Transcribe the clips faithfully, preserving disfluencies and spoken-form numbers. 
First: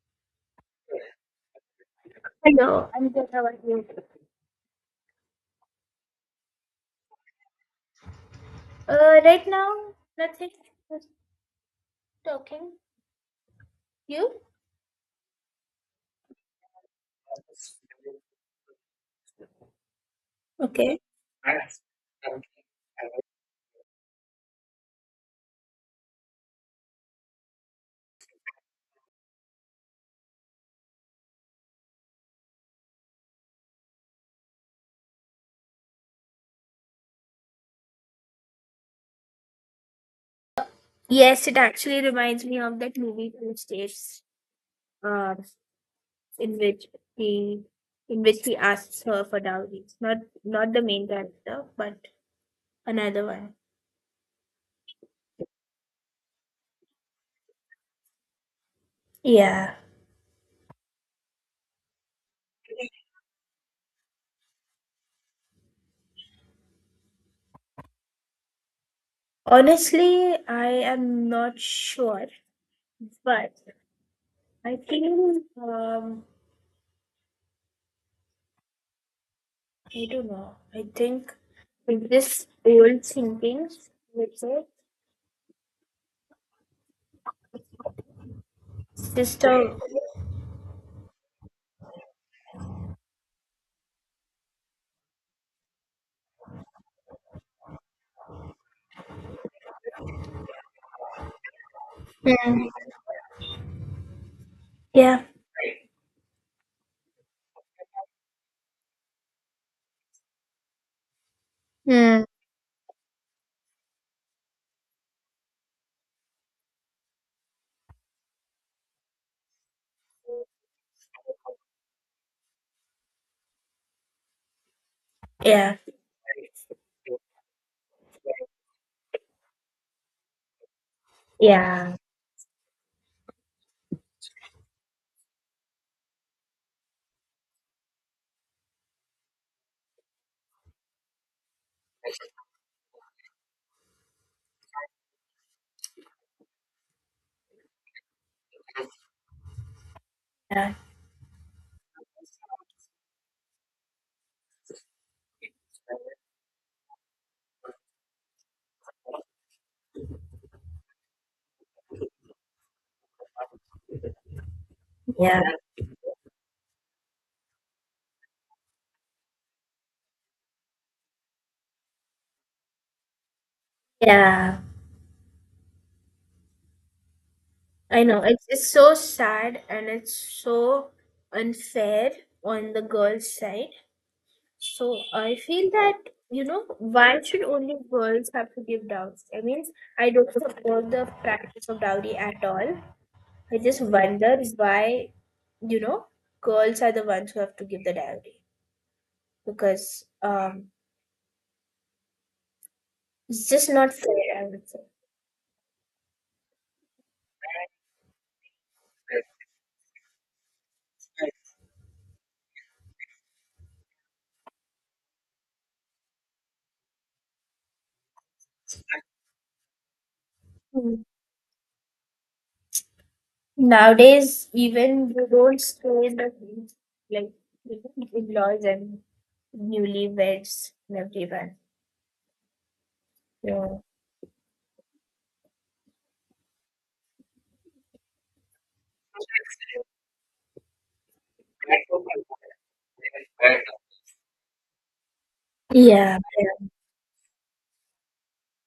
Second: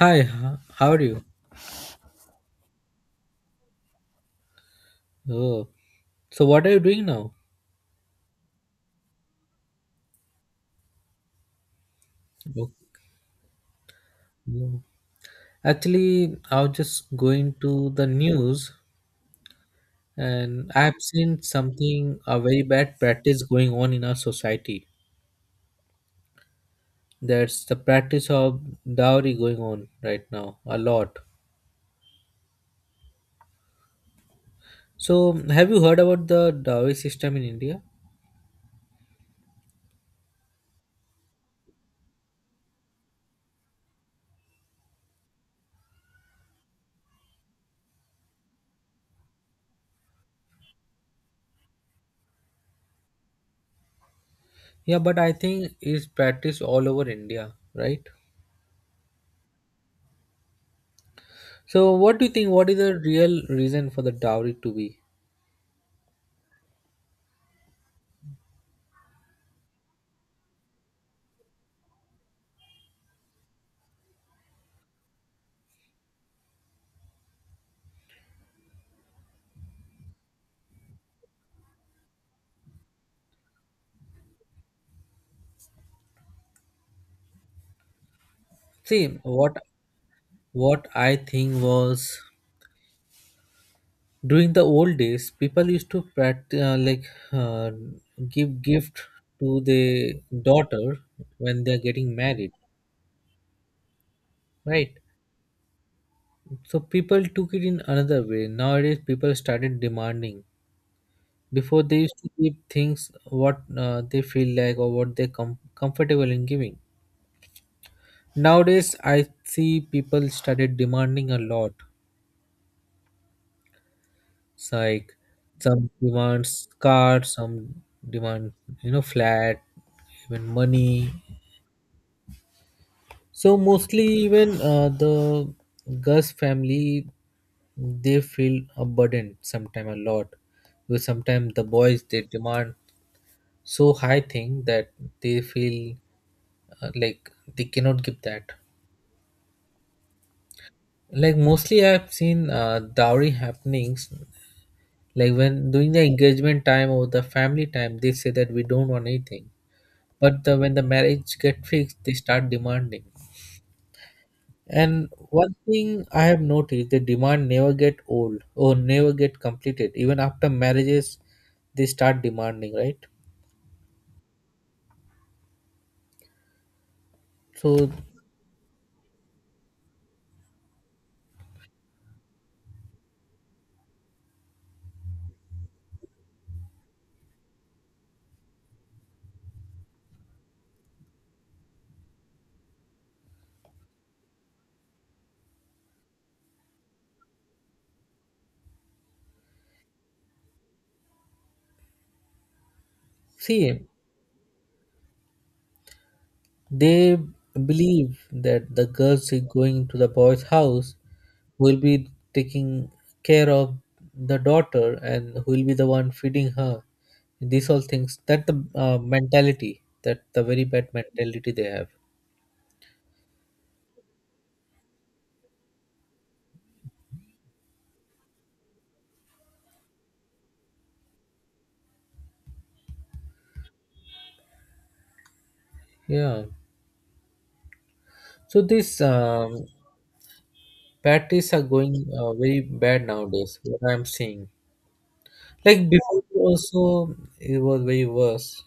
Hi, h- how are you? Hello, I'm good. How are you? Oh, so what are you doing now? Uh, right now, nothing. Just Oh, talking. You? no. Actually, I was just going to the news and I've Okay. seen something, a very bad practice going on in our society. There's the practice of dowry going on right now, a lot. So, have you heard about the dowry system in India? Yes, it actually reminds me of that movie Two States, uh, in which he, in which he asks her for dowry. Not, not the main character, but another one. Yeah, but I think it's practiced all over India, right? Yeah. So, what do you think? What is the real reason for the dowry to be? Honestly, I am not sure, but I think, um, I don't know. I think with this old thinking, let's say, See, what sister. what I think was during the old days, people used to practice uh, like uh, give gift to the daughter when they're getting married, Mm, right? yeah. So people took it in another way. Nowadays, people started demanding. Before they used Mm, to give things what uh, they feel like or what they're com- comfortable in giving. Nowadays, I see people started demanding a lot. It's like yeah. some demands car, some demand, you know flat, even money. Yeah. So mostly even uh, the Gus family, they feel a burden sometime a lot because sometimes the boys they demand so high thing that they feel, uh, like they cannot give that. Yeah. Like mostly I've seen uh, dowry happenings, like when during the engagement time or the family time they say that we don't want anything, but the, when the marriage get fixed they start demanding. And Yeah. one thing I have noticed, the demand never get old or never get completed even after marriages, they start demanding, right? Yeah. So I know. It's it's so sad and it's so unfair on the girls' side. So I feel that, you know, why should only girls have to give doubts? I mean, I don't support the practice of dowry at all. I just wonder why, you know, girls are the ones who have to give the dowry. Because um it's just see, not fair, I would say. they believe that the girls is going to the boy's house, will be taking care of the daughter, and who will be the one feeding her. These all things, that the uh, mentality, that the very bad mentality they have. Nowadays, even you don't stay in the heat, like in-laws and newlyweds and everyone. Yeah. Yeah. So this um, patties are going uh, very bad nowadays. What I'm seeing, like Yeah. before also, it was very worse.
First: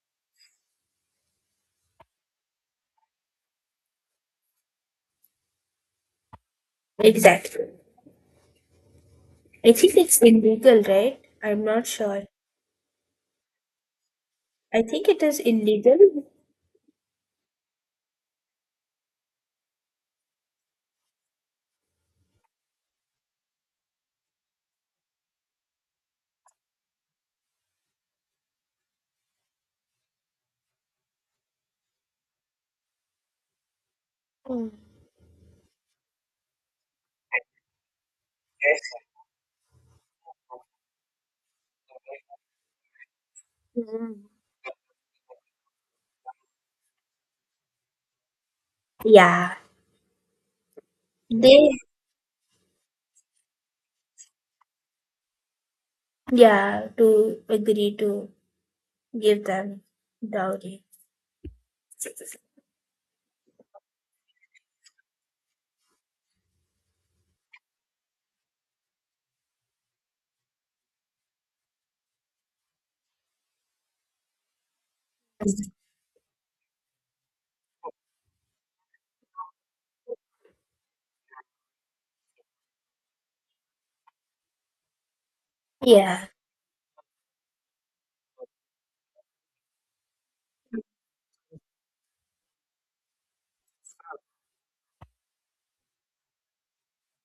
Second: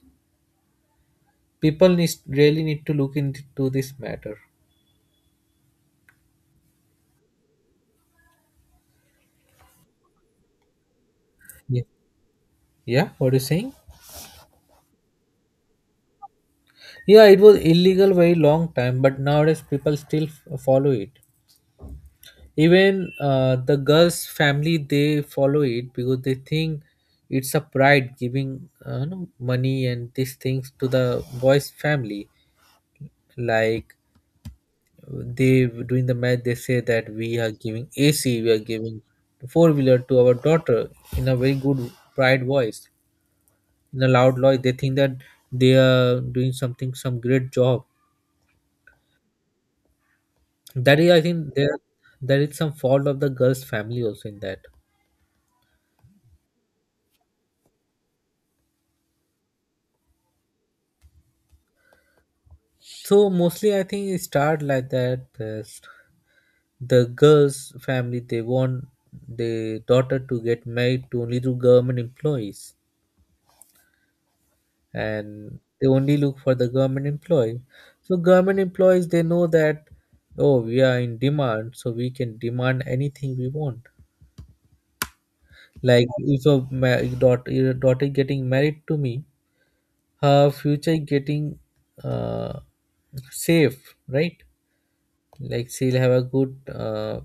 People need, really need to look into this matter. Exactly. I think it's illegal, right? I'm Yeah. not sure. Yeah, what you saying? I think it is illegal. Yeah, it was illegal very long time, but nowadays people still f- follow it. Even uh, the girls' family they follow it because they think it's a pride giving, uh, you know, money and these things to the boys' family. Like, they during the match they say that we are giving A C, we are giving four wheeler to our daughter, in a very good pride voice, in a Mhm. loud voice. They think that they are doing something, some great job. Yeah. That is, I think They, there there is some fault of the girl's family also in that. yeah, to agree to give them dowry. So mostly, I think it start like that. The, the girl's family they want the daughter to get married to only to government employees, and they only look for the government employee. So government employees they know that, oh, we are in demand, so we can demand anything we want. Like Yeah. if a ma- daugh- your daughter getting married to me, her future getting, uh, safe, right? Like she'll have a good, uh,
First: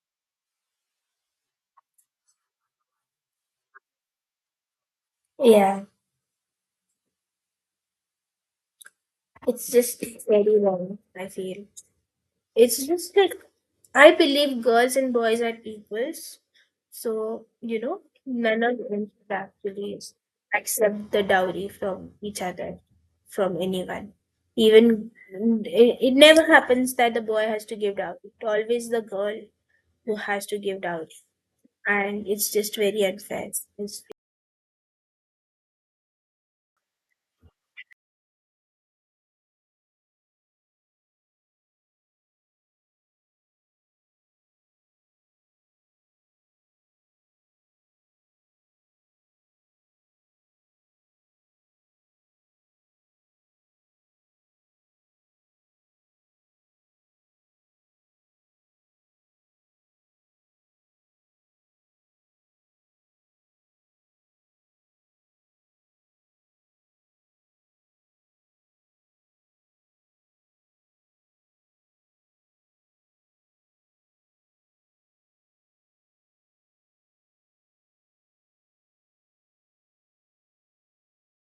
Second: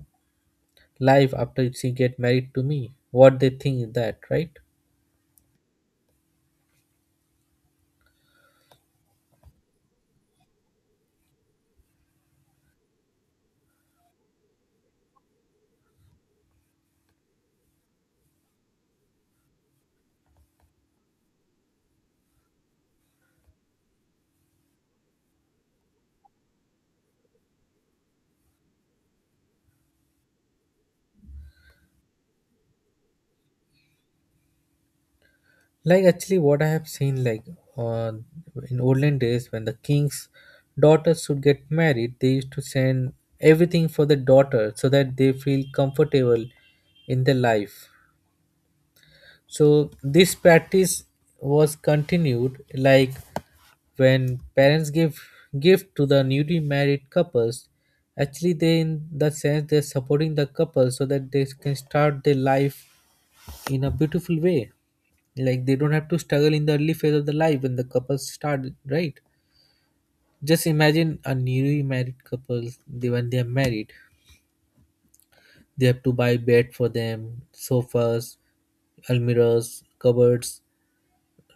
life after she get married to me, what they think is that, right? Yeah. It's just very wrong, I feel. It's just like I believe girls and boys are equals. So, you know, none of them should actually accept the dowry from each other, from anyone. Even it, it never happens that the boy has to give dowry. It's always the girl who has to give dowry. And it's just very unfair. It's, Like actually, what I have seen, like on, in olden days when the king's daughters should get married, they used to send everything for the daughter so that they feel comfortable in their life. So this practice was continued, like when parents give gift to the newly married couples. Actually, they in the sense they're supporting the couple so that they can start their life in a beautiful way. Like they don't have to struggle in the early phase of the life when the couples start, right? Just imagine a newly married couple, they when they are married, they have to buy bed for them, sofas, almirahs, cupboards,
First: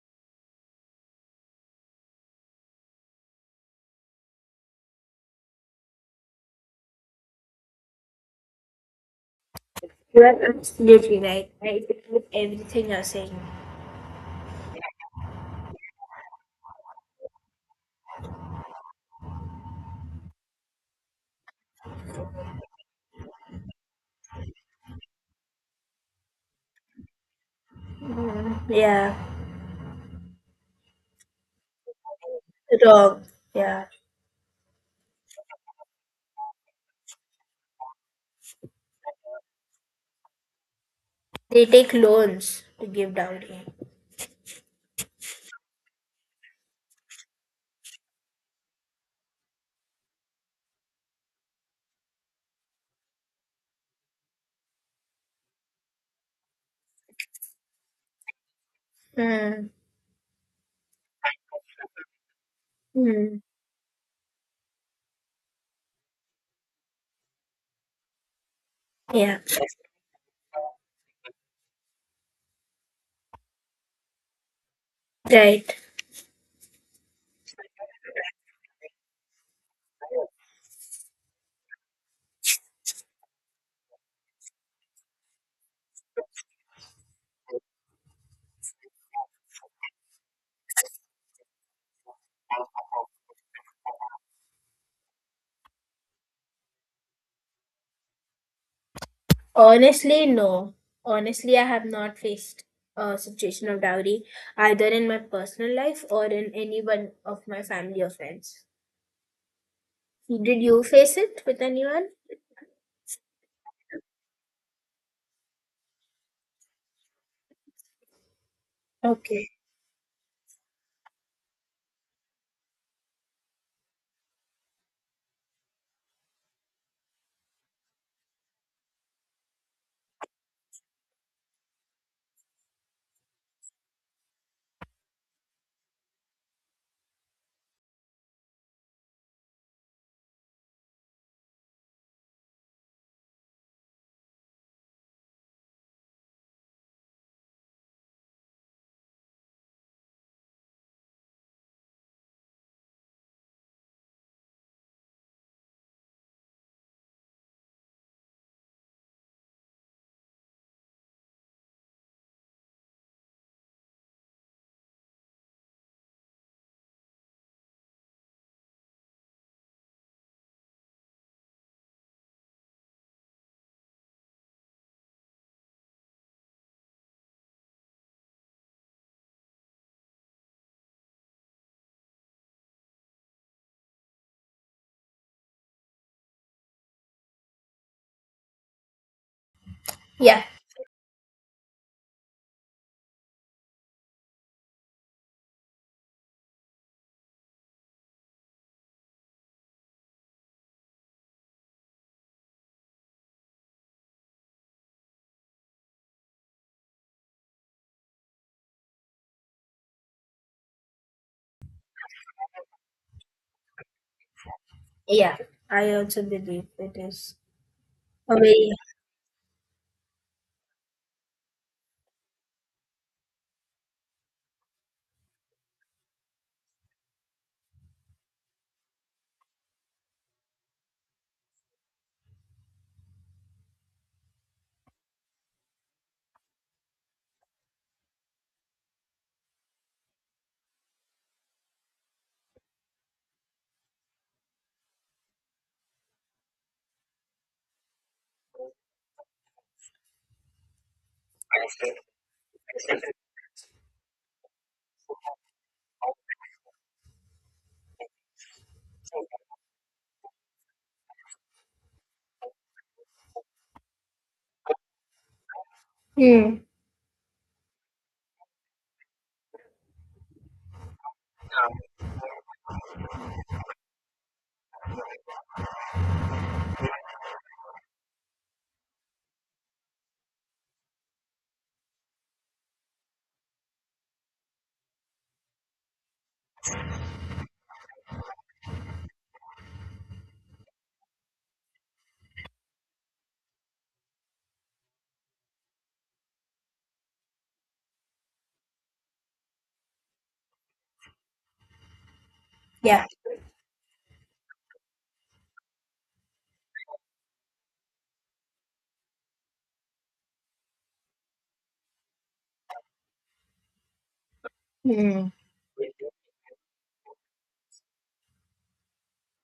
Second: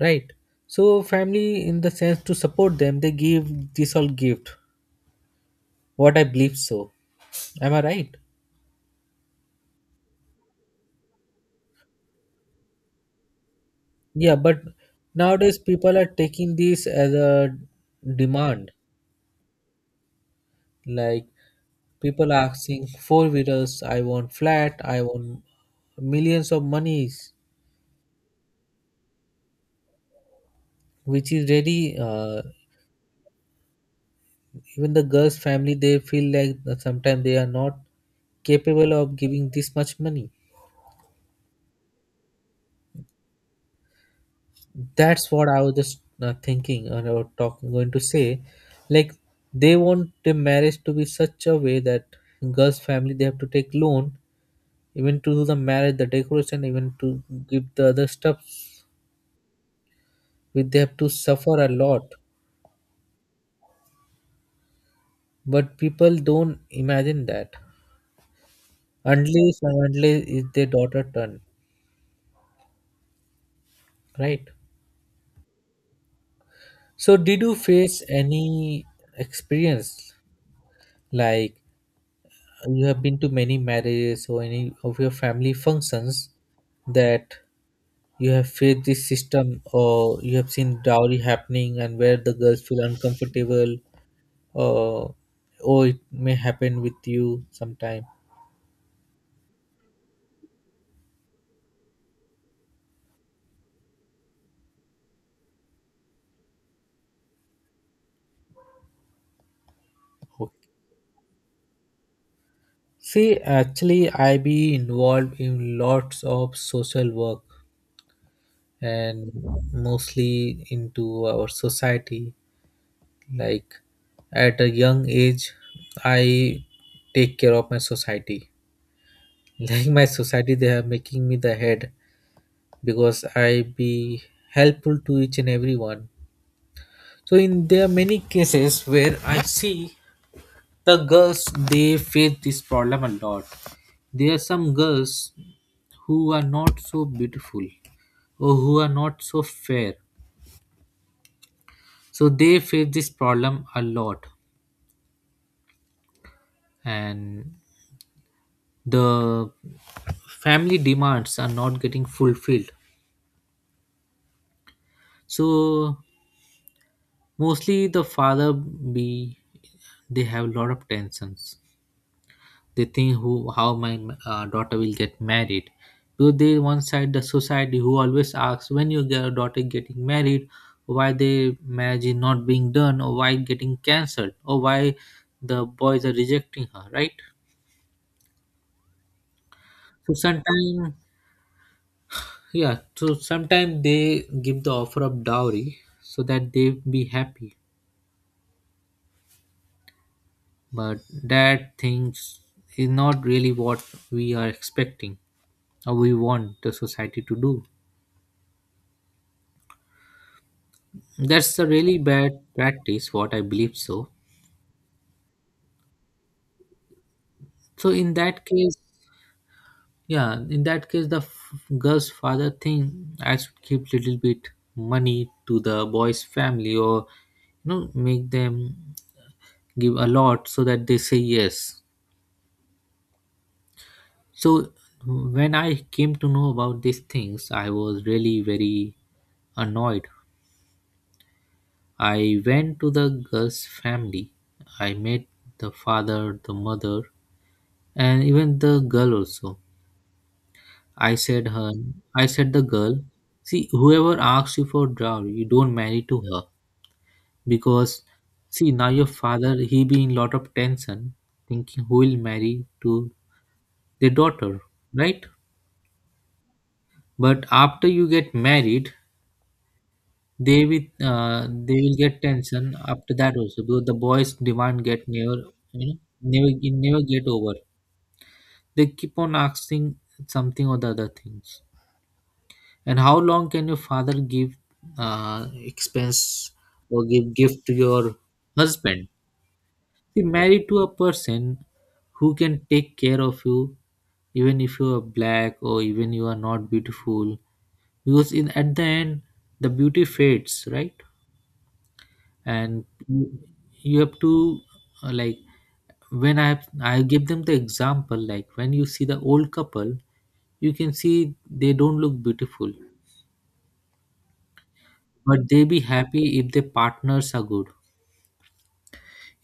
right? So family, in the sense to support them, they give this all gift, what I believe so. Am I right? you are absolutely right. I agree with everything you're saying. Yeah, but nowadays people are taking this as a demand. Like people asking four wheelers, I want flat, I want millions of monies, Mm, yeah, which is really, uh, wrong. Yeah. even the girls' family they feel like sometimes they are not capable of giving this much money. They take loans to give dowry. That's what I was just uh, thinking, and I was talking going to say, like they want the marriage to be such a way that girls' family they have to take loan even to do the marriage, the decoration, even to give the other stuff, Mm, which they have to suffer a lot. mm, But people don't imagine that yeah, unless and unless it's their daughter turn, right? right. So, did you face any experience, like you have been to many marriages or any of your family functions that you have faced this system or you have seen dowry happening and where the girls feel uncomfortable, or or it may happen with you sometime? Honestly, no. Honestly, I have not faced a situation of dowry either in my personal life or in anyone of my family or friends. Okay. Did you face it with anyone? See, actually, I be involved in lots of social work and Okay. mostly into our society. Like at a young age, I take care of my society. Like my society, they are making me the head because I be helpful to each and everyone. So in there are many cases where I see the girls they face this problem a lot. There are some girls who are not so beautiful or who are not so fair. So they face this problem a lot. And the family demands are not getting fulfilled, so mostly the father be, they have a lot of tensions. They think who, how my, uh, daughter will get married, because they one side the society who always asks, when your girl- daughter getting married, why the marriage is not being done, or why getting cancelled, or why the boys are rejecting her, right? So Yeah, sometimes, yeah, so sometimes they give the offer of dowry so that they be happy, but that things is not really what we are expecting, or we want the society to do. That's a really bad practice, what I believe so. yeah. I also believe it is So in a that way. case, yeah, in that case, the f- girl's father thing I should keep little bit money to the boy's family, or you know make them give a lot so that they say yes. So when I came to know about these things, I was really very annoyed. I went to the girl's family. I met the father, the mother, and even the girl also. I said her I said the girl, see whoever asks you for dowry, you don't marry to her, because see now your father he be in lot of tension thinking who will marry to their daughter, right? Mm, But after you get married, they with, uh, they will get tension after that also because the boys demand get never, you know, never, never get over. They keep on asking something or the other things. And how long can your father give, uh, expense or give gift to your husband? See, married to a person who can take care of you, even if you are black or even you are not beautiful, because in at the end the beauty fades, right? And yeah. you you have to, uh, like when i have i give them the example, like when you see the old couple, you can see they don't look beautiful, Mm. but they be happy if their partners are good.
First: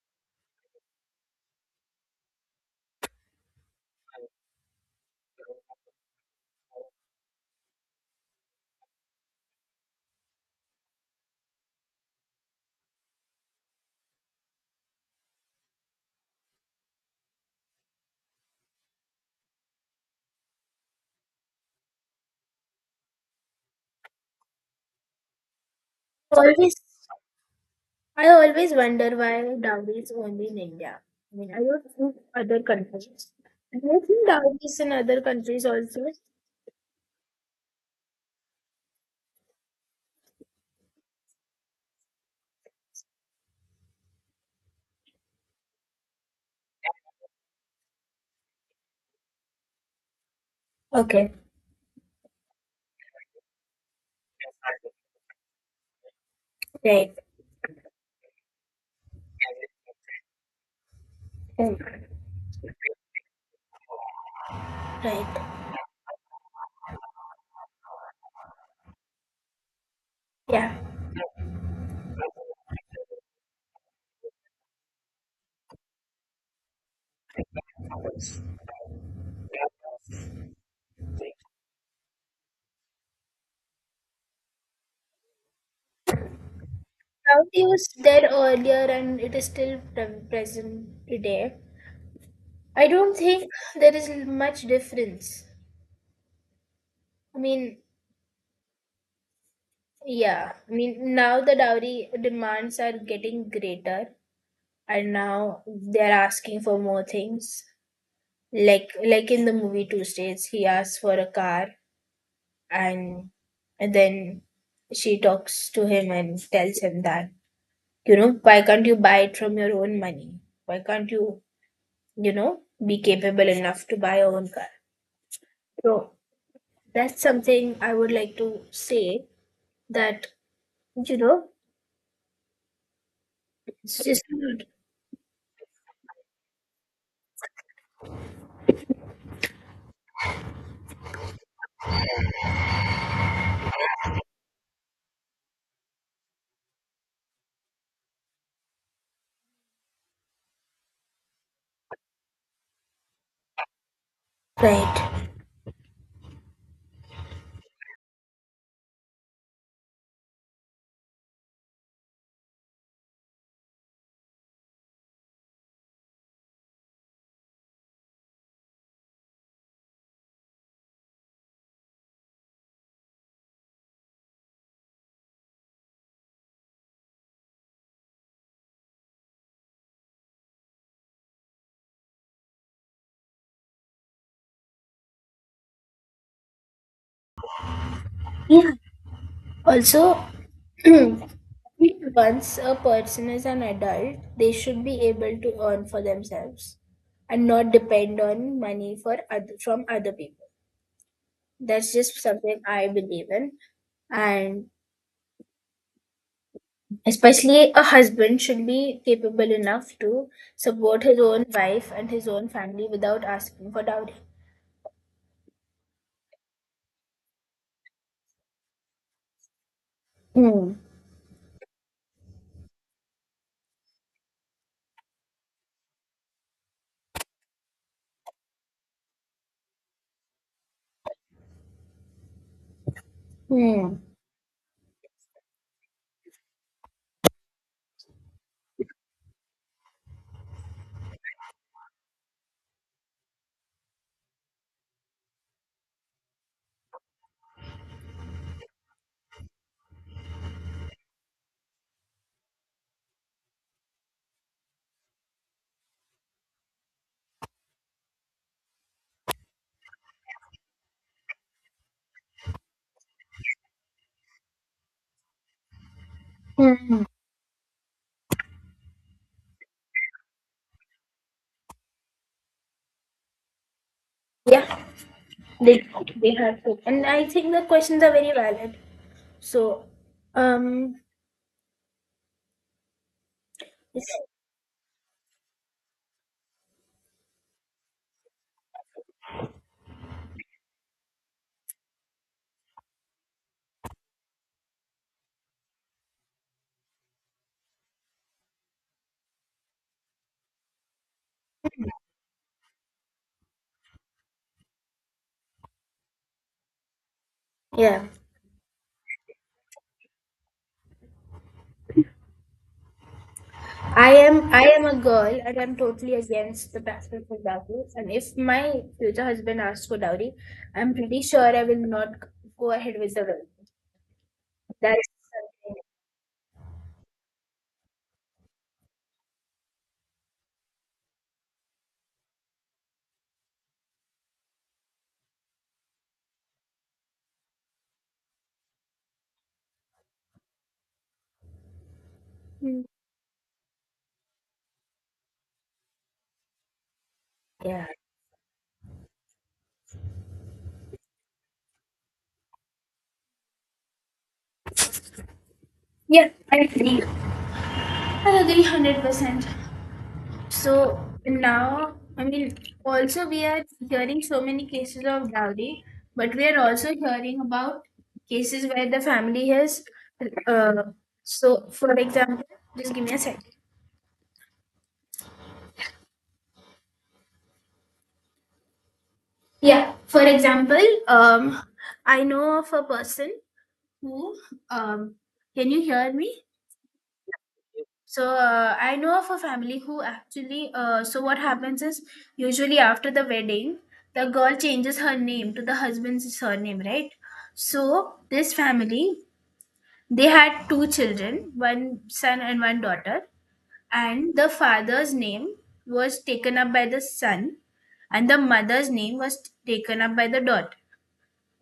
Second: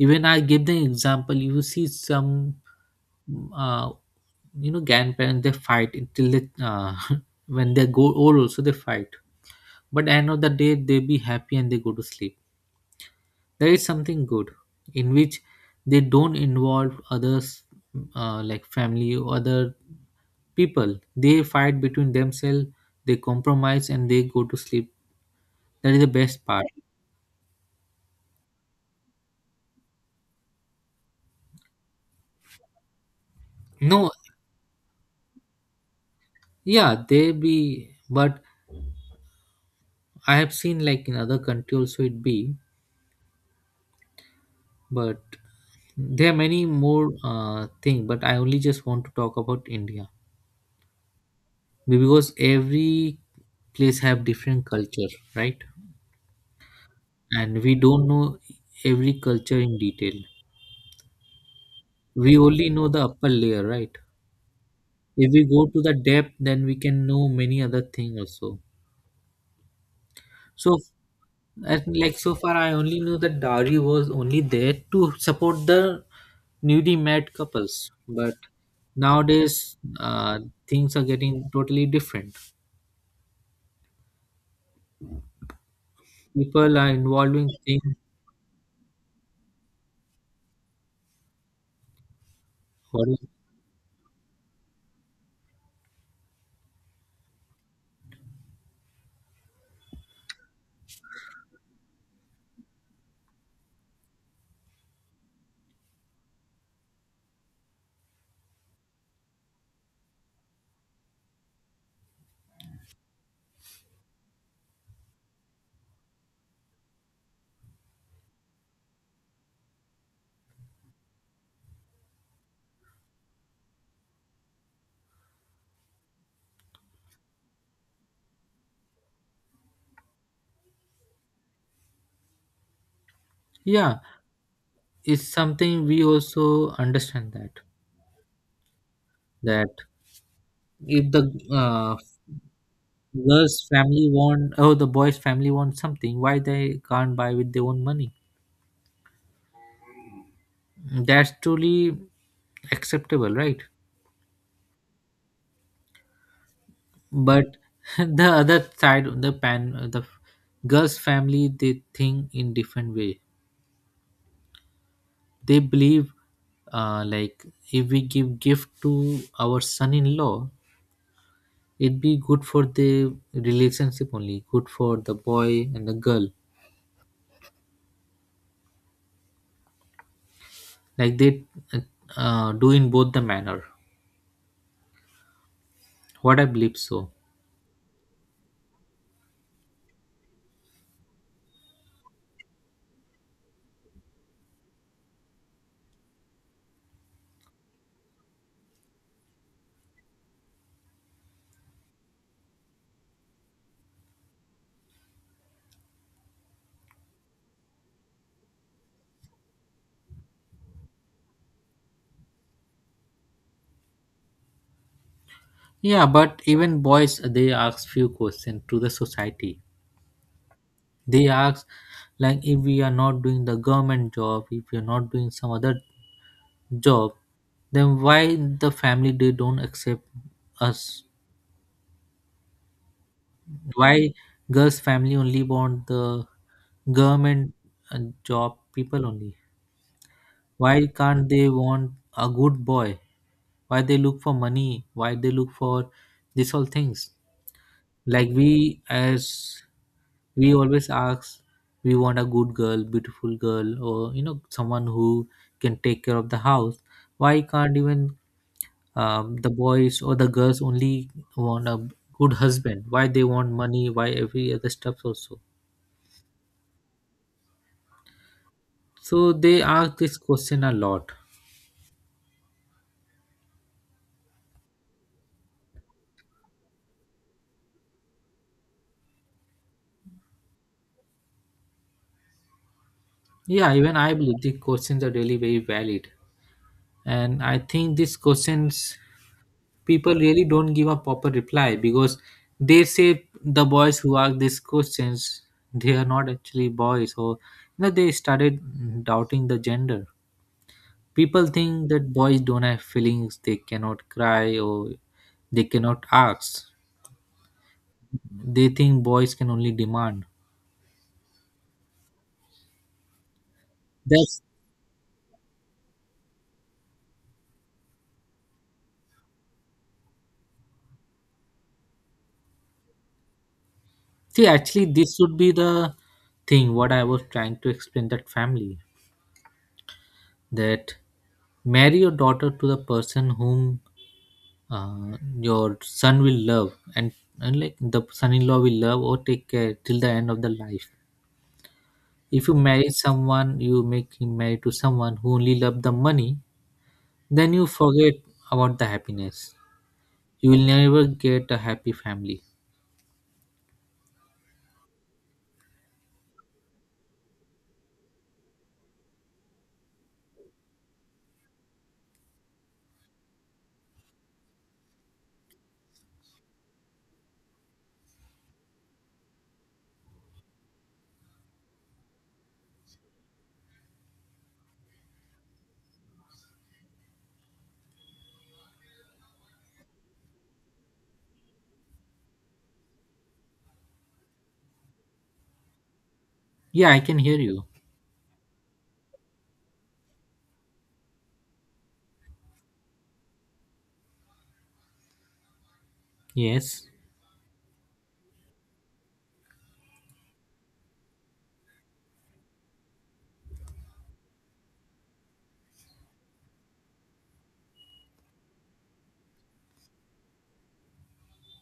Even I give them example, you see some, uh, you know grandparents they fight until they, uh, when they go old also they fight, but end of the day they be happy and they go to sleep. There is something good in which they don't involve others, uh, like family or other people. They fight between themselves, they compromise, and they go to sleep. That is the best part. Always, I always wonder why dowry is only in India. I mean, I don't think other countries. I don't No, think dowry is in other countries also. yeah, they be, but I have seen like in other country also it be, but there are many more uh, thing. But I only just want to talk about India Okay. because every place have different culture, right? Right. And we don't know every culture in detail. Mm. We only know the upper layer, right? Right. If we go to the depth then we can know many other things also. Yeah. So, and like so far I only knew that dowry was only there to support the newly married couples, but nowadays, uh, things are getting totally different. People are involving Gandhi was things dead earlier and it is still pre- present today. I for. don't think there is l- much difference. I mean, yeah. I mean, now the dowry demands are getting greater and now they're asking for more things. Like like in the movie Two States, he asks for a car and and then she talks to him and tells him that, you know, why can't you buy it from your own money? Why can't you, you know, be capable enough to buy your own car? So that's something I would like to say that, you know, Yeah, it's just not it's something we also understand that, that if the, uh, girl's family want oh the boy's family wants something, why they can't buy with their own money? That's truly acceptable, right? right. But the other side of the pan, the girl's family they think in different way. They believe, uh, like if we give gift to our son-in-law, it'd be good for the relationship, only good for the boy and the girl. Like they, uh, do in both the manner, what I believe so. Yeah. Also, once a person is an adult, they should be able to earn for themselves and not depend on money for other, from other people. That's just something I believe in. And especially a husband should be capable enough to support his own wife and his own family without asking for dowry. Yeah, but even boys, uh, they ask few questions to the society. Hmm. They ask, like, if we are not doing the government job, if we are not doing some other job, then why the family they don't accept us? Hmm. Why girls' family only want the government uh, job people only? Why can't they want a good boy? Why they look for money? Why they look for these all things? Like we, as we always ask, we want a good girl, beautiful girl, or you know someone who can take care of the house. Why can't even um, the boys or the girls only want a good husband? Why they want money? Why every other stuff also? Hmm. So they ask this question a lot. Yeah, they they have to. And I think the questions are very valid. So, um, Yeah, even I believe the questions are really very valid, and I think these questions people really don't give a proper reply, because they say the boys who ask these questions, they are not actually boys, or you know they started doubting the gender. People think that boys don't have feelings, they cannot cry or they cannot ask. yeah, They think boys can only demand. I That's. am I am a girl and I'm totally against the practice of dowry. And if my future husband asks for dowry, I'm pretty sure I will not go ahead with the wedding. See, actually That's this should be the thing what I was trying to explain, that family, that marry your daughter to the person whom uh, your son will love, and, and like the son-in-law will love or take care till the end of the life. If you Hmm. marry someone, you make him married to someone who only love the money, then you Yeah, forget about the happiness. You will never get a happy family. yeah, I agree. I agree one hundred percent. So now, I mean, also we are hearing so many cases of dowry, but we are also hearing about cases where the family has, uh, so for example, just give me a second. Yeah, for example, um, I know of a person who, um, can you hear me? Yeah, I can hear you. So uh, I know of a family who actually. Uh, so what happens is usually after the wedding, the girl changes her name to the husband's surname, Yes. right? So this family they had two children, one son and one daughter, and the father's name was taken up by the son, and the mother's name was taken up by the daughter.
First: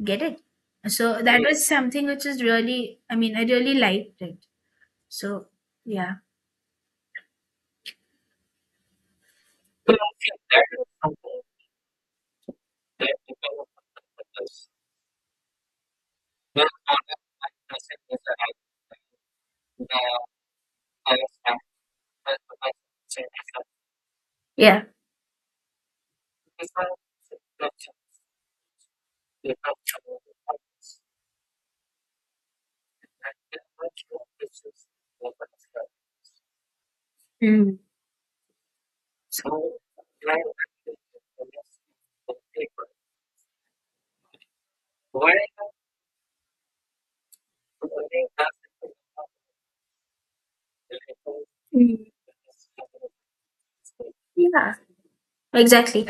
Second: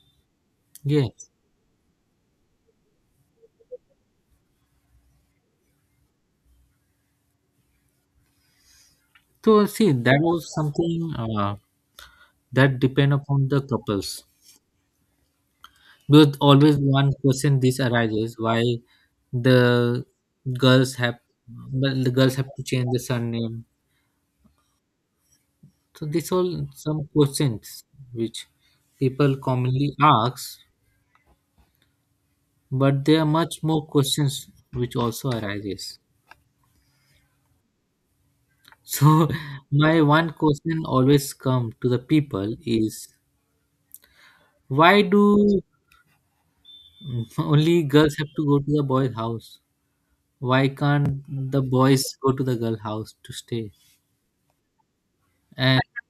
Get it? So Yes. that, yeah, was something which is really, I mean, I really liked it. So yeah, So see, that was something uh, that depend upon the couples. Because always one question this arises, why the girls have, well, the girls have to change the surname. yeah. So this all some questions which people commonly ask, but there are much more questions which also arises. Mm. So my one question always come to the people is, why do only girls have to go to the boy's house? Why can't the boys go to the girl house to stay? Yeah, And exactly.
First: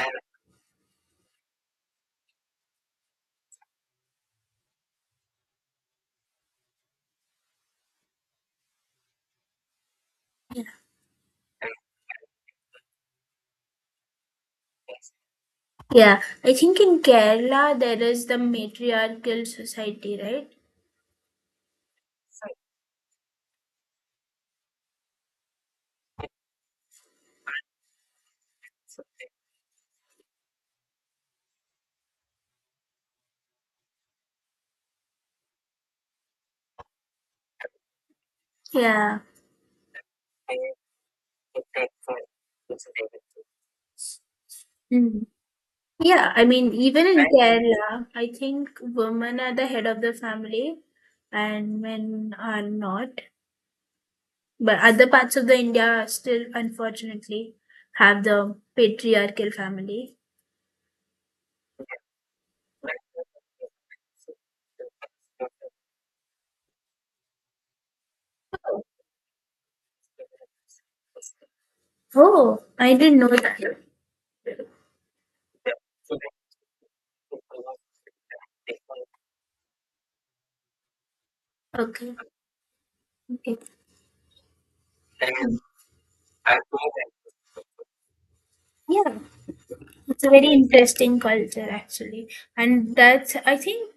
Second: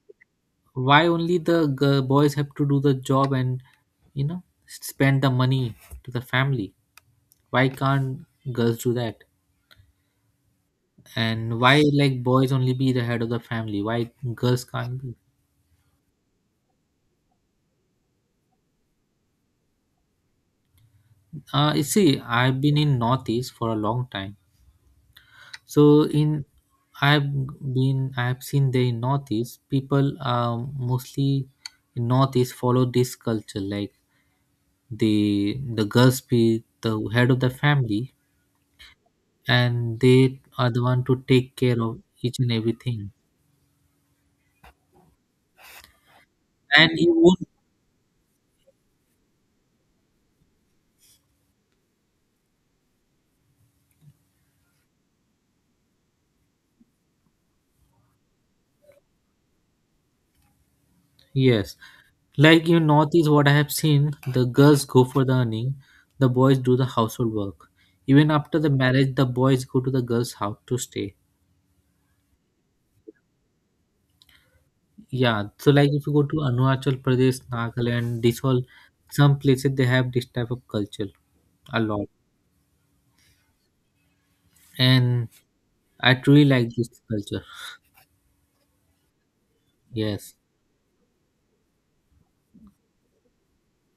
why only the g- boys have to do the job and you know spend the money to the family? Why can't girls do that? And why like boys only be the head of the family? Why girls can't be? Yeah, I think in Kerala there is the matriarchal society, right? uh you see, I've been in northeast for a long time. So in I've been I've seen there in northeast people um mostly in northeast follow this culture, like the the girls be the head of the family. Yeah. And they are the one to take care of each and everything. Mm. Yeah, I mean, And even you in would. Kerala, I think women are the head of the family and men are not. But other parts of the India still, unfortunately, have the patriarchal family. Yes. Like, you notice what I have seen, the girls go for the earning, the boys do the household work. Even after the marriage, the boys go to the girls' house to stay. Oh, I didn't know that. Yeah, so like if you go to Arunachal Pradesh, Nagaland, this all some places they have this type of culture a lot, Okay. Okay. and I truly like this culture. Yeah, it's a Yes. very interesting culture actually, and that's I think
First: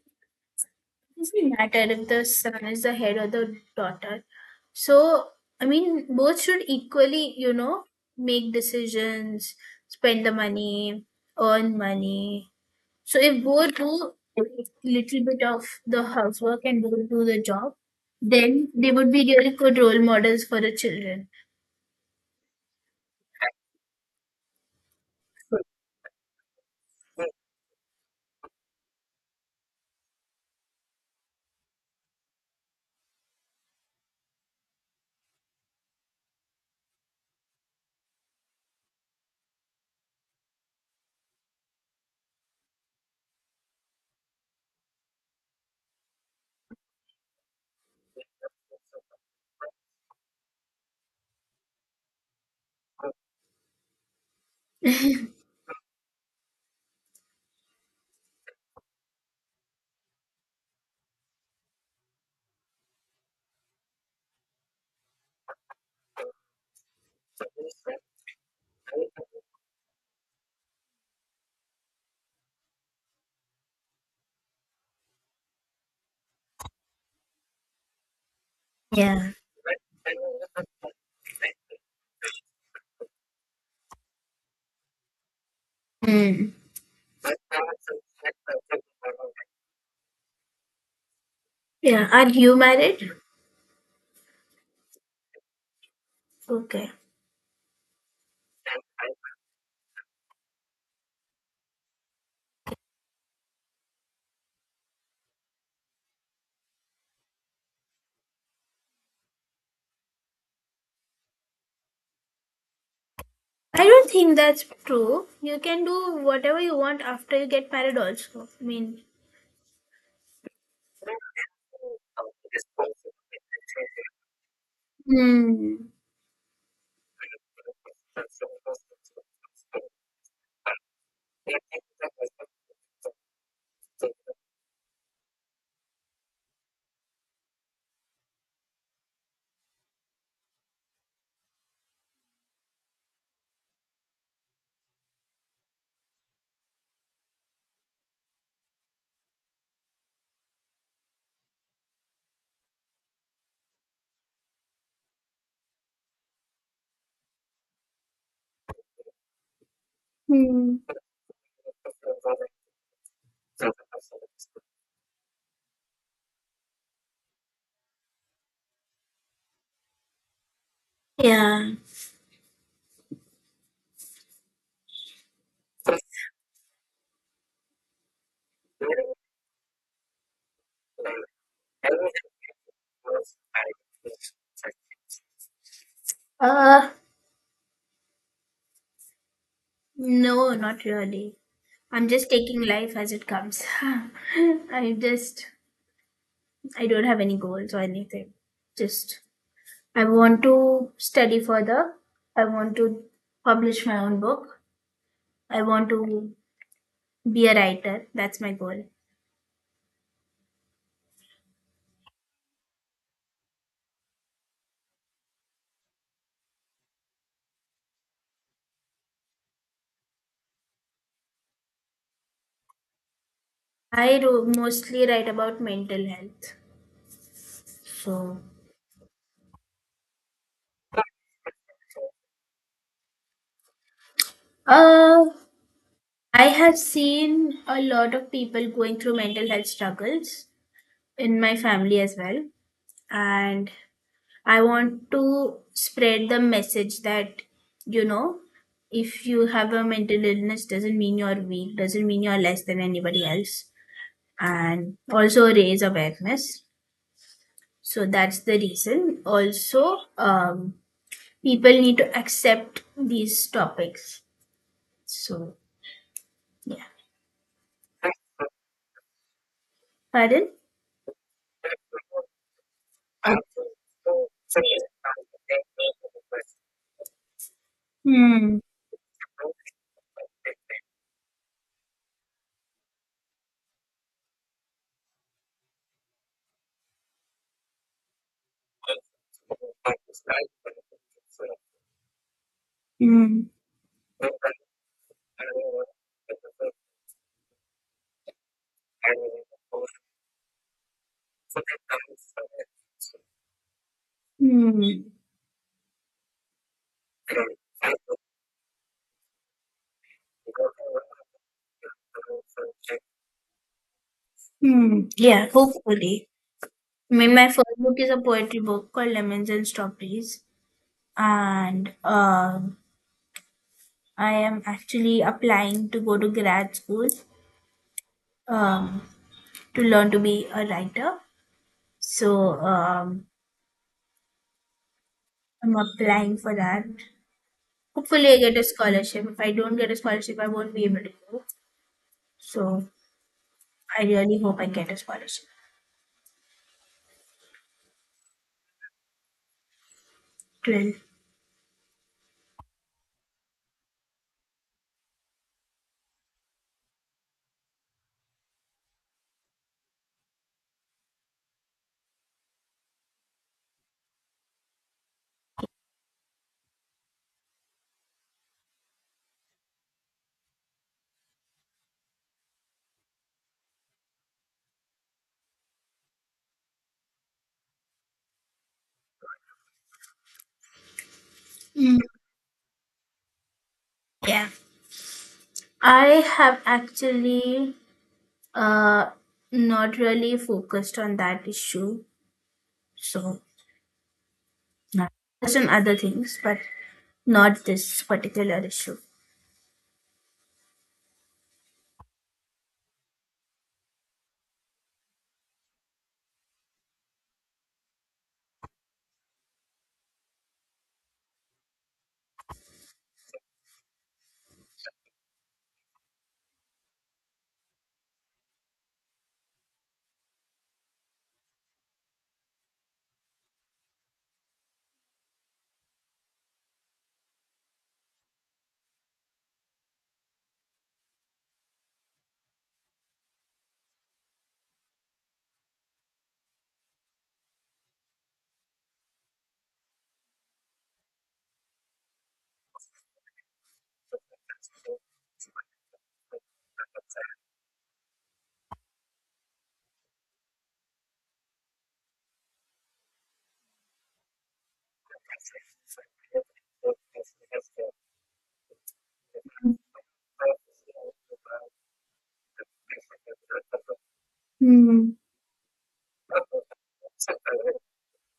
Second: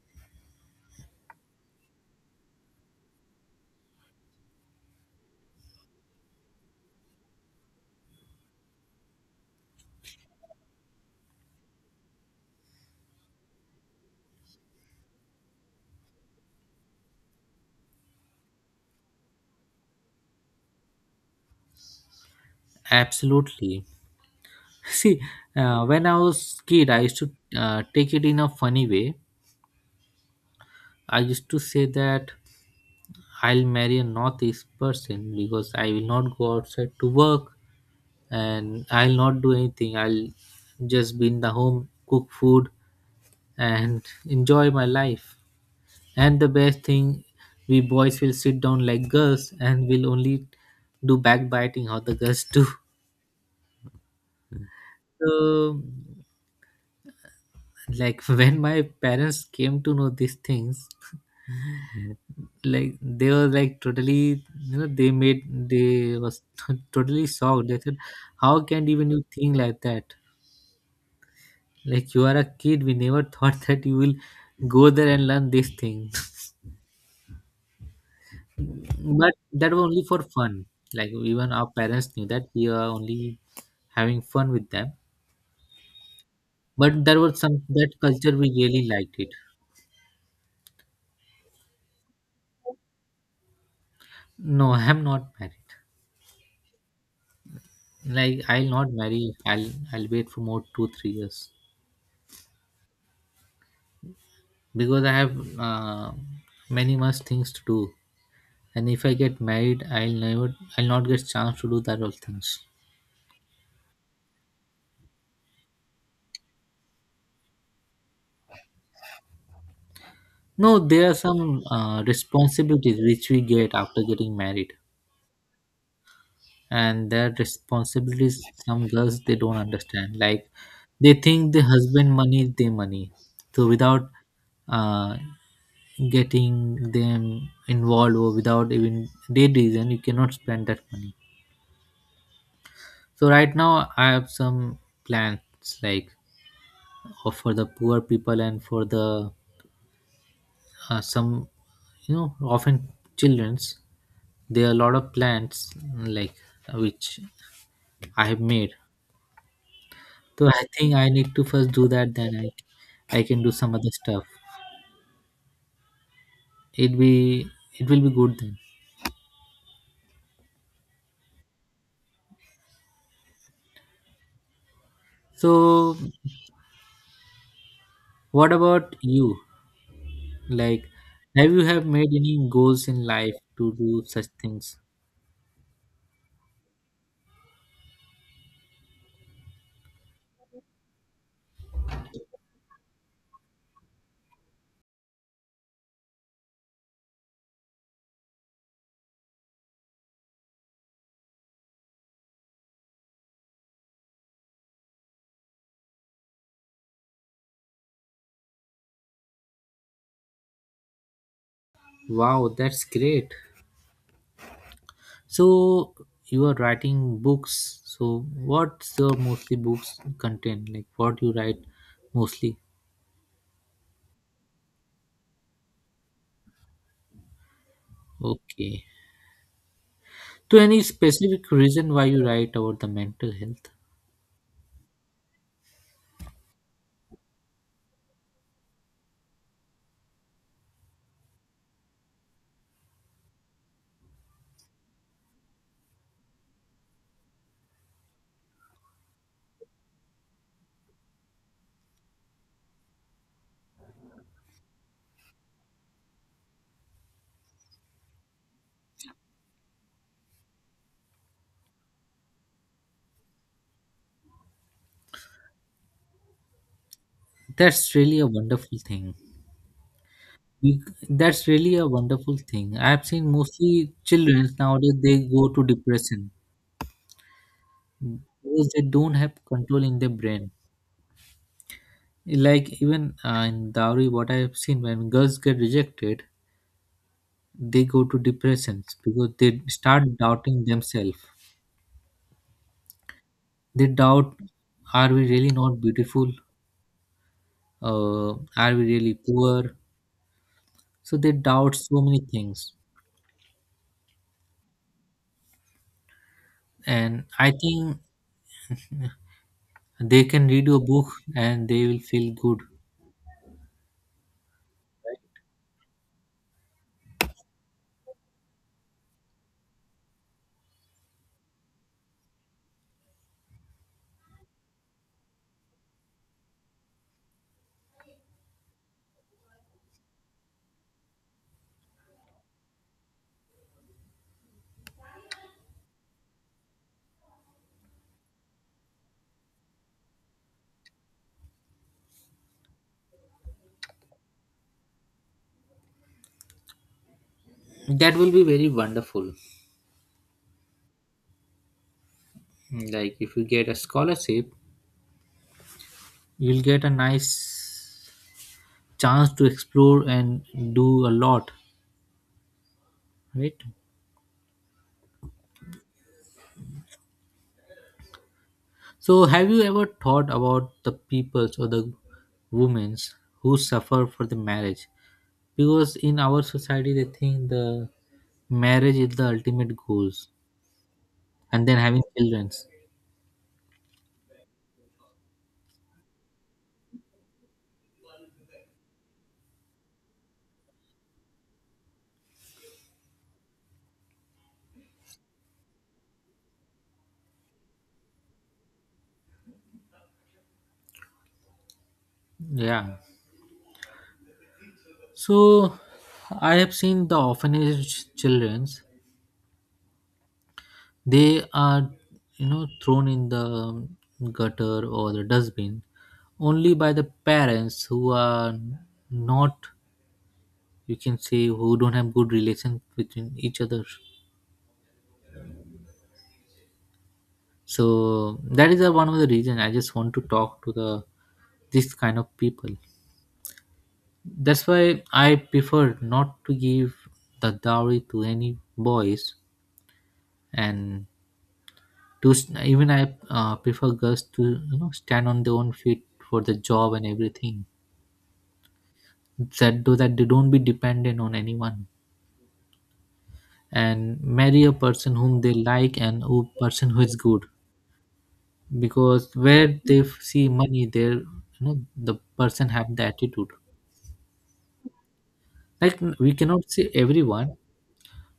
doesn't really matter if the son is the head or the daughter. So, I mean, both should equally, you know, make decisions, spend the money, earn money. So, if both do a little bit of the housework and both do the job, then they would be really good role models for the children. Absolutely. See, uh, when I was kid, I used to uh, take it in a funny way. I used to say that I'll marry a northeast person because I will not go outside to work and I'll not do anything. I'll just be in the home, cook food, and enjoy my life. And the best thing, we boys will sit down like girls and we'll only do backbiting how the girls do. So, like when my parents came to know these things, like they were like totally you know they made they was totally shocked. They said, how can even you think like that? Like, you are a kid, we never thought that you will go there and learn this thing Yeah. but that was only for fun. Like, even our parents knew that we are only having fun with them. Mm. But there was some, that culture we really liked it. Yeah, are you married? No, I'm not married. Okay. Like, I'll not marry, i'll i'll wait for more two three years, because I have uh, many much things to do, and if I get married, I'll never, I'll not get chance to do that all things. I don't think that's true. You can do whatever you want after you get married, also. I mean, No, there are some uh, responsibilities which we get after getting married, hmm. and their responsibilities. Some girls they don't understand. Like, they think the husband money is their money, so without uh, getting them involved or without even their reason, you cannot spend that money. So right now I have some plans, like or for the poor people and for the uh, some you know often childrens. There are a lot of plants, mm, like uh, which I have made. So I Hmm. think I need to first do that, then i i can do some other stuff. it be it will be good then. Yeah. So what about you? Like, have you have made any goals in life to do such things? Uh, no, not really. I'm just taking life as it comes. I just, I don't have any goals or anything. Just, I want to study further. I want to publish my own book. I want to be a writer. That's my goal. Wow, that's great. So you are writing books. So what's your mostly books content? Like what you write mostly? I do mostly write about mental health. So, Okay. So any specific reason why you write about the mental health? uh, I have seen a lot of people going through mental health struggles in my family as well, and I want to spread the message that, you know, if you have a mental illness doesn't mean you're weak, doesn't mean you're less than anybody else, and also raise awareness. So that's the reason also, um, people need to accept these topics. So yeah. That's really a wonderful thing. Pardon? You- That's really a wonderful thing. I've seen mostly children nowadays, they go to depression Hmm. because they don't have control in their brain. Like, even uh, in dowry, what I've seen, when girls get rejected, they go to depressions because they start doubting themselves. Hmm. They doubt, are we really not beautiful? uh, are we really poor? So they doubt so many things. Hmm. And I think they can read your book and they will feel good. Hmm, yeah, hopefully. I mean, my first book is a poetry book called Lemons and Strawberries, and um, I am actually applying to go to grad school, um, to learn to be a writer. So um, I'm applying for that. Hopefully, I get a scholarship. If I don't get a scholarship, I won't be able to go. So I really hope I get a scholarship. That will be very wonderful. Twelve. Like, if you get a scholarship, you'll get a nice chance to explore and do a lot, right? So, have you ever thought about the peoples or the women who suffer for the marriage? Because in our society, they think the marriage is the ultimate goals, and then Mm. having children. Yeah, I have actually uh, not really focused on that issue. So. Yeah. There's some other things, but not this particular issue. Yeah. So, I have seen the orphanage childrens. They are, you know, thrown in the gutter or the dustbin only by the parents who are not, you can say, who don't have good relation between each other. So that is the one of the reason I just want to talk to the this kind of people. That's why I prefer not to give the dowry to any boys, and to s- even I uh, prefer girls to you know stand on their own feet for the job and everything, that do, that they don't be dependent on anyone, and marry a person whom they like and a person who is good, because where they f- see money there, you know the person have the attitude. Hmm. Like, n- we cannot say everyone,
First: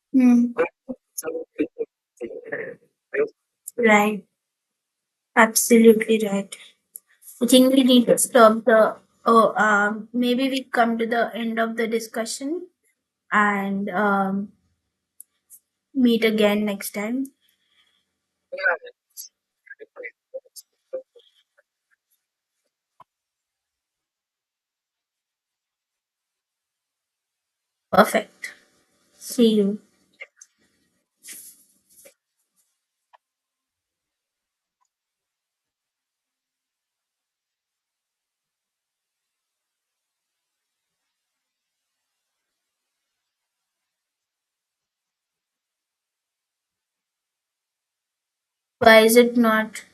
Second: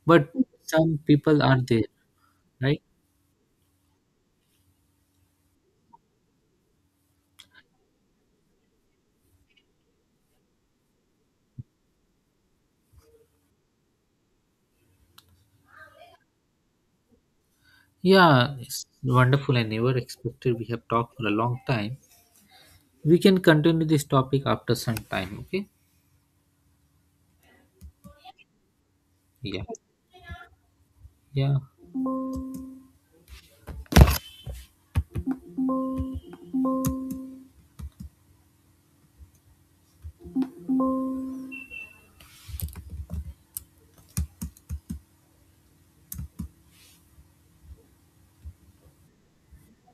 but Hmm. some people are there, right? Right. Absolutely right. I think we need to stop the. Oh, um, maybe we come to the end of the discussion and um, meet again next time. Yeah, it's wonderful. I never expected we have talked for a long time. We can continue this topic after some time, okay? Perfect. See Yeah. you. Yeah. Why is it not